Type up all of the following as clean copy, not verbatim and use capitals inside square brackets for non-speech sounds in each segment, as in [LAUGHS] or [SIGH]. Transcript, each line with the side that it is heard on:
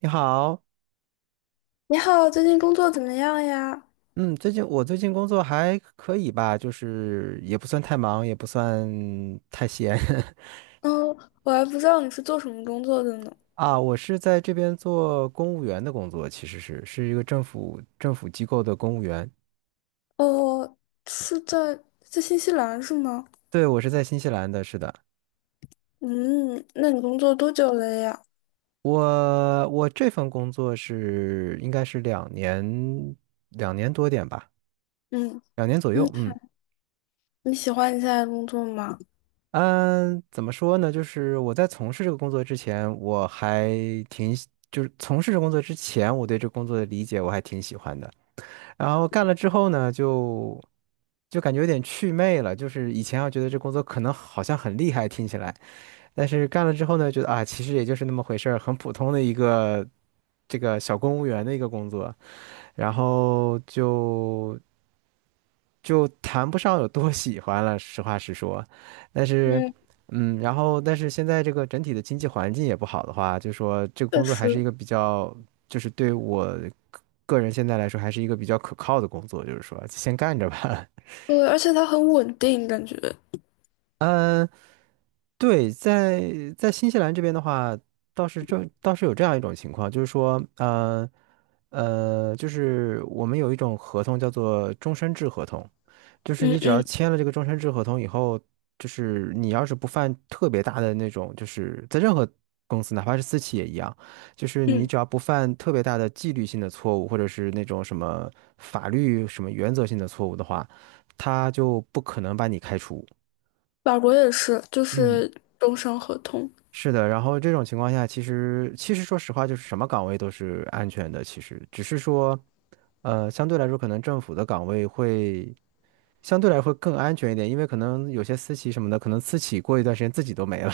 right: 你好，
left: 你好，最近工作怎么样呀？
right: 最近工作还可以吧，就是也不算太忙，也不算太闲。 [LAUGHS]
left: 嗯，我还不知道你是做什么工作的呢。
right: 啊。我是在这边做公务员的工作，其实是一个政府机构的公务员。
left: 哦，是在新西兰是吗？
right: 对，我是在新西兰的，是的。
left: 嗯，那你工作多久了呀？
right: 我这份工作是应该是两年多点吧，
left: 嗯
right: 两年左
left: 嗯，
right: 右，嗯。
left: 你喜欢你现在的工作吗？
right: 嗯，怎么说呢？就是我在从事这个工作之前，我还挺喜就是从事这工作之前，我对这工作的理解我还挺喜欢的。然后干了之后呢，就感觉有点祛魅了。就是以前要觉得这工作可能好像很厉害，听起来，但是干了之后呢，觉得啊，其实也就是那么回事儿，很普通的一个这个小公务员的一个工作。然后就。就谈不上有多喜欢了，实话实说。但是，
left: 嗯，
right: 嗯，然后但是现在这个整体的经济环境也不好的话，就说这个
left: 确
right: 工作还是一
left: 实。
right: 个比较，就是对我个个人现在来说还是一个比较可靠的工作，就是说先干着吧。[LAUGHS]
left: 对，而且它很稳定，感觉。
right: 嗯，对，在在新西兰这边的话，倒是这倒是有这样一种情况，就是说，就是我们有一种合同叫做终身制合同。就是
left: 嗯
right: 你只要
left: 嗯
right: 签了这个终身制合同以后，就是你要是不犯特别大的那种，就是在任何公司，哪怕是私企也一样，就是你
left: 嗯，
right: 只要不犯特别大的纪律性的错误，或者是那种什么法律什么原则性的错误的话，他就不可能把你开除。
left: 法国也是，就
right: 嗯。
left: 是终身合同。
right: 是的，然后这种情况下，其实说实话，就是什么岗位都是安全的，其实只是说，呃，相对来说，可能政府的岗位会相对来说会更安全一点，因为可能有些私企什么的，可能私企过一段时间自己都没了。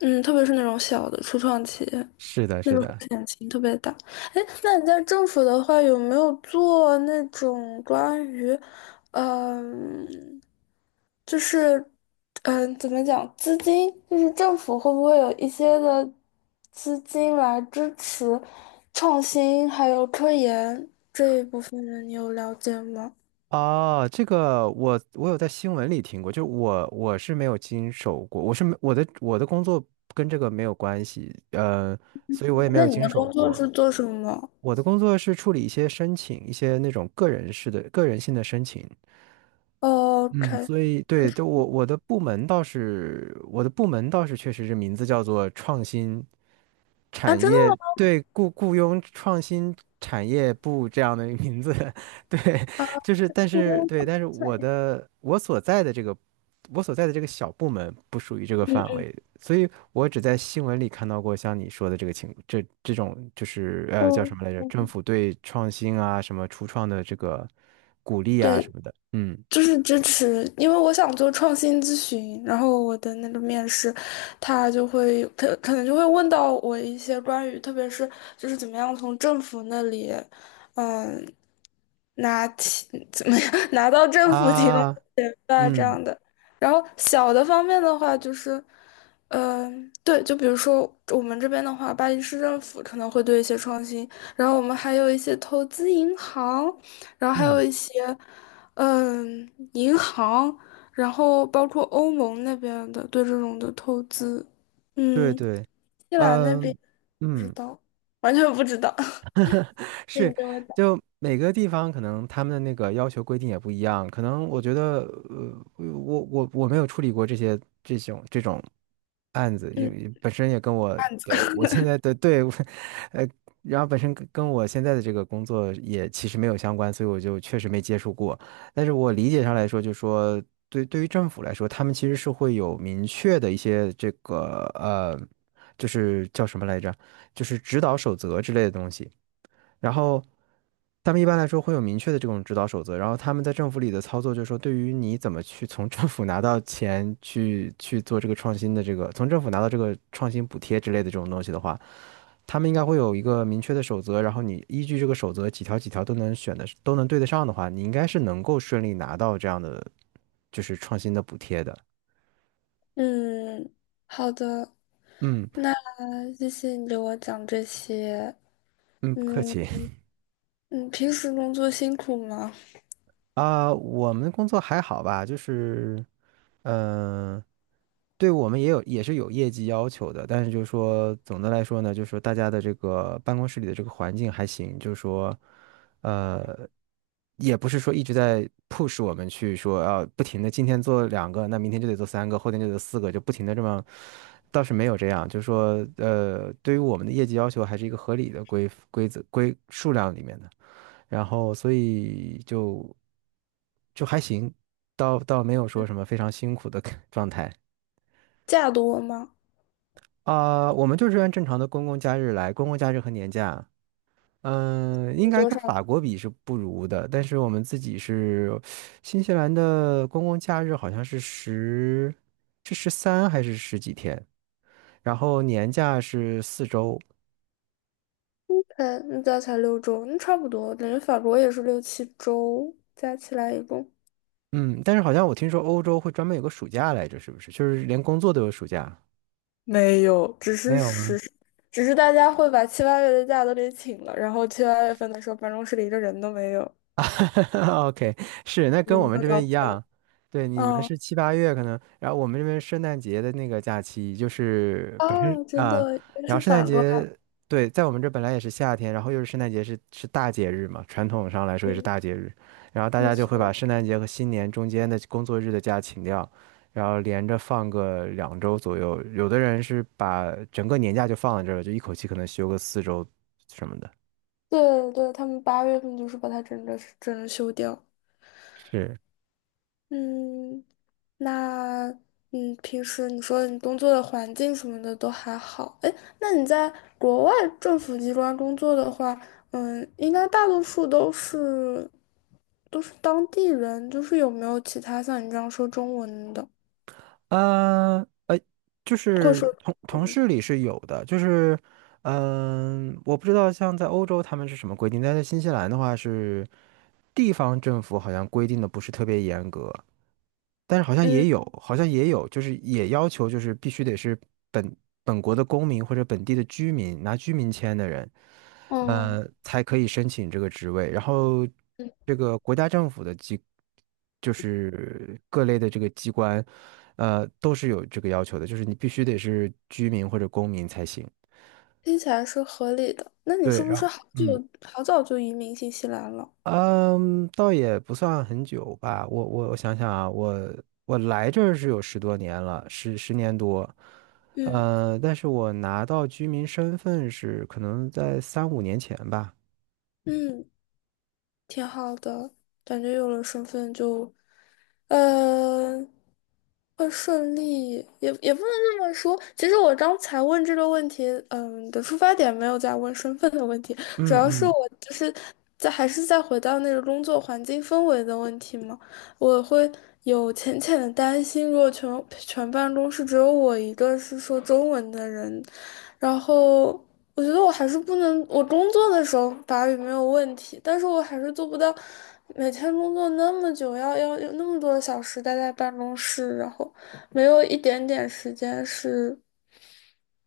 left: 嗯，特别是那种小的初创企业。
right: [LAUGHS] 是的，
left: 那
right: 是
left: 个风
right: 的。
left: 险性特别大。哎，那你在政府的话，有没有做那种关于，嗯、就是，怎么讲，资金，就是政府会不会有一些的资金来支持创新还有科研这一部分呢？你有了解吗？
right: 哦，这个我有在新闻里听过，就我是没有经手过，我是没我的工作跟这个没有关系，呃，所以我也没
left: 那
right: 有
left: 你
right: 经
left: 的
right: 手
left: 工作
right: 过。
left: 是做什么？
right: 我的工作是处理一些申请，一些那种个人式的、个人性的申请，
left: 哦
right: 嗯
left: ？OK。
right: 所以对，就我我的部门倒是，我的部门倒是确实是名字叫做创新。
left: 啊，
right: 产
left: 真的
right: 业对雇佣创新产业部这样的名字，[LAUGHS] 对，
left: 吗？啊，
right: 但是我所在的这个我所在的这个小部门不属于这个范
left: 嗯
right: 围，所以我只在新闻里看到过像你说的这个情这这种就是呃叫什
left: 嗯，
right: 么来着？政府对创新啊什么初创的这个鼓励啊
left: 对。
right: 什么的，嗯
left: 就是支持，因为我想做创新咨询，然后我的那个面试，他可能就会问到我一些关于，特别是就是怎么样从政府那里，嗯，怎么样 [LAUGHS] 拿到政府提供的
right: 啊
left: 钱吧这
right: 嗯
left: 样的。然后小的方面的话，就是，对，就比如说我们这边的话，巴黎市政府可能会对一些创新，然后我们还有一些投资银行，然后还有
right: 嗯，
left: 一些。嗯，银行，然后包括欧盟那边的对这种的投资，
right: 对
left: 嗯，
right: 对，
left: 伊朗那边
right: 嗯
left: 不知
right: 嗯。
left: 道，完全不知道。[LAUGHS] 那你
right: 是，
left: 跟我讲，
right: 就每个地方可能他们的那个要求规定也不一样，可能我觉得，呃，我没有处理过这种案子，因
left: 嗯，
right: 为本身也跟
left: 案子。
right: 我现在
left: [LAUGHS]
right: 的对，[LAUGHS] 呃，然后本身跟我现在的这个工作也其实没有相关，所以我就确实没接触过。但是我理解上来说，就说对于政府来说，他们其实是会有明确的一些这个呃，就是叫什么来着，就是指导守则之类的东西。然后他们一般来说会有明确的这种指导守则，然后他们在政府里的操作就是说，对于你怎么去从政府拿到钱去做这个创新的这个，从政府拿到这个创新补贴之类的这种东西的话，他们应该会有一个明确的守则，然后你依据这个守则几条都能选的都能对得上的话，你应该是能够顺利拿到这样的就是创新的补贴的。
left: 嗯，好的，
right: 嗯
left: 那谢谢你给我讲这些。
right: 嗯，不客
left: 嗯，
right: 气。
left: 你平时工作辛苦吗？
right: 啊，我们工作还好吧，就是，嗯、对我们也有也是有业绩要求的，但是就是说总的来说呢，就是说大家的这个办公室里的这个环境还行，就是说，呃，也不是说一直在 push 我们去说啊，不停的今天做两个，那明天就得做三个，后天就得四个，就不停的这么，倒是没有这样，就是说，呃，对于我们的业绩要求还是一个合理的规规则规数量里面的。然后所以就还行，倒没有说什么非常辛苦的 [LAUGHS] 状态。
left: 假多吗？
right: 啊、我们就是按正常的公共假日来，公共假日和年假，嗯、应
left: 有
right: 该
left: 多
right: 跟
left: 少？
right: 法国比是不如的，但是我们自己是新西兰的公共假日好像是是十三还是十几天，然后年假是四周，
left: 嗯，加起来六周，那差不多，感觉法国也是六七周，加起来一共。
right: 嗯，但是好像我听说欧洲会专门有个暑假来着，是不是？就是连工作都有暑假。
left: 没有，只
right: 没
left: 是
right: 有吗？
left: 实施只是大家会把七八月的假都给请了，然后七八月份的时候，办公室里一个人都没有，
right: [LAUGHS] OK，是，那跟我
left: 人
right: 们
left: 都
right: 这
left: 找
right: 边
left: 不
right: 一样，
left: 到。
right: 对，你们
left: 嗯，
right: 是七八月可能，然后我们这边圣诞节的那个假期就是本身
left: 哦，真
right: 啊，
left: 的，原来
right: 然后
left: 是
right: 圣诞
left: 反过来。
right: 节，对，在我们这本来也是夏天，然后又是圣诞节是大节日嘛，传统上来说也是
left: 嗯，
right: 大节日，然后大
left: 没
right: 家就会把
left: 错。
right: 圣诞节和新年中间的工作日的假请掉，然后连着放个两周左右，有的人是把整个年假就放在这儿了，就一口气可能休个四周什么的，
left: 对对，他们八月份就是把它整个休掉。
right: 是。
left: 嗯，那嗯，平时你说你工作的环境什么的都还好，哎，那你在国外政府机关工作的话，嗯，应该大多数都是当地人，就是有没有其他像你这样说中文的，
right: 嗯，呃，就
left: 或者
right: 是
left: 说
right: 同同
left: 嗯
right: 事里是有的，就是嗯、我不知道像在欧洲他们是什么规定，但在新西兰的话是地方政府好像规定的不是特别严格，但是
left: 嗯
right: 好像也有，就是也要求就是必须得是本本国的公民或者本地的居民，拿居民签的人，
left: 哦
right: 呃，才可以申请这个职位。然后
left: 嗯，
right: 这个国家政府的机，就是各类的这个机关，呃，都是有这个要求的，就是你必须得是居民或者公民才行。
left: 听起来是合理的。那你
right: 对，
left: 是不
right: 然
left: 是
right: 后
left: 好久
right: 嗯。
left: 好早就移民新西兰了？
right: 嗯，倒也不算很久吧。我想想啊，我来这儿是有十多年了，十年多。
left: 嗯
right: 呃，但是我拿到居民身份是可能在三五年前吧。
left: 嗯，挺好的，感觉有了身份就。嗯，会顺利，也不能这么说。其实我刚才问这个问题，嗯的出发点没有在问身份的问题，主
right: 嗯
left: 要是
right: 嗯，
left: 我就是在还是在回到那个工作环境氛围的问题嘛。我会有浅浅的担心，如果全办公室只有我一个是说中文的人，然后。我觉得我还是不能，我工作的时候法语没有问题，但是我还是做不到每天工作那么久，要有那么多的小时待在办公室，然后没有一点点时间是，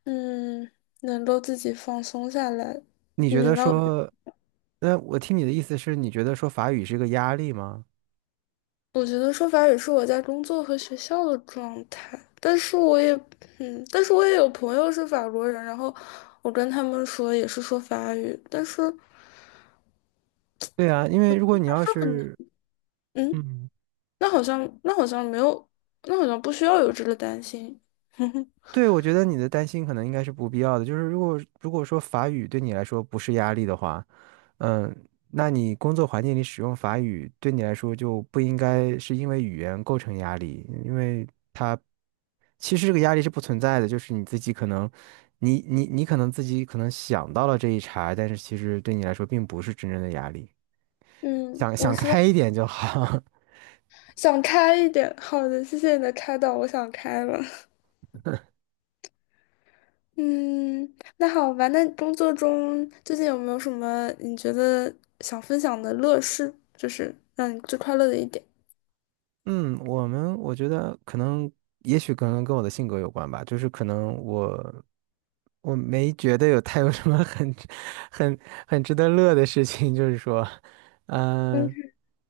left: 嗯，能够自己放松下来。
right: 你
left: 你
right: 觉
left: 明
right: 得
left: 白我的？
right: 说，那我听你的意思是，你觉得说法语是个压力吗？
left: 我觉得说法语是我在工作和学校的状态，但是我也，嗯，但是我也有朋友是法国人，然后我跟他们说也是说法语，但是
right: 对啊，因为如果你要
left: 是很难，
right: 是，
left: 嗯。
right: 嗯。
left: 那好像那好像没有，那好像不需要有这个担心。[LAUGHS]
right: 对，我觉得你的担心可能应该是不必要的。就是如果说法语对你来说不是压力的话，嗯，那你工作环境里使用法语对你来说就不应该是因为语言构成压力，因为它其实这个压力是不存在的，就是你自己可能，你可能自己可能想到了这一茬，但是其实对你来说并不是真正的压力，
left: 嗯，
right: 想
left: 我
right: 想
left: 希
right: 开
left: 望
right: 一点就好。
left: 想开一点。好的，谢谢你的开导，我想开了。[LAUGHS] 嗯，那好吧。那工作中最近有没有什么你觉得想分享的乐事，就是让你最快乐的一点？
right: 嗯，我觉得可能，也许可能跟我的性格有关吧，就是可能我没觉得有太有什么很 [LAUGHS] 很很值得乐的事情，就是说，嗯，
left: 嗯，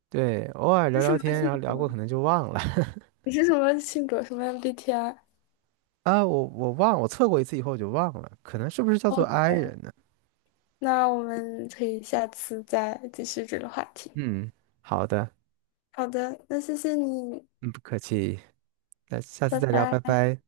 right: 对，偶尔
left: 你
right: 聊
left: 是什
right: 聊
left: 么
right: 天，
left: 性
right: 然后聊过
left: 格？
right: 可能就忘了。 [LAUGHS]
left: 你是什么性格？什么 MBTI？
right: 啊，我测过一次以后我就忘了，可能是不是叫做
left: 哦，
right: I 人呢？
left: 那我们可以下次再继续这个话题。
right: 嗯，好的，
left: 好的，那谢谢你，
right: 嗯，不客气，那下次
left: 拜
right: 再聊，拜
left: 拜。
right: 拜。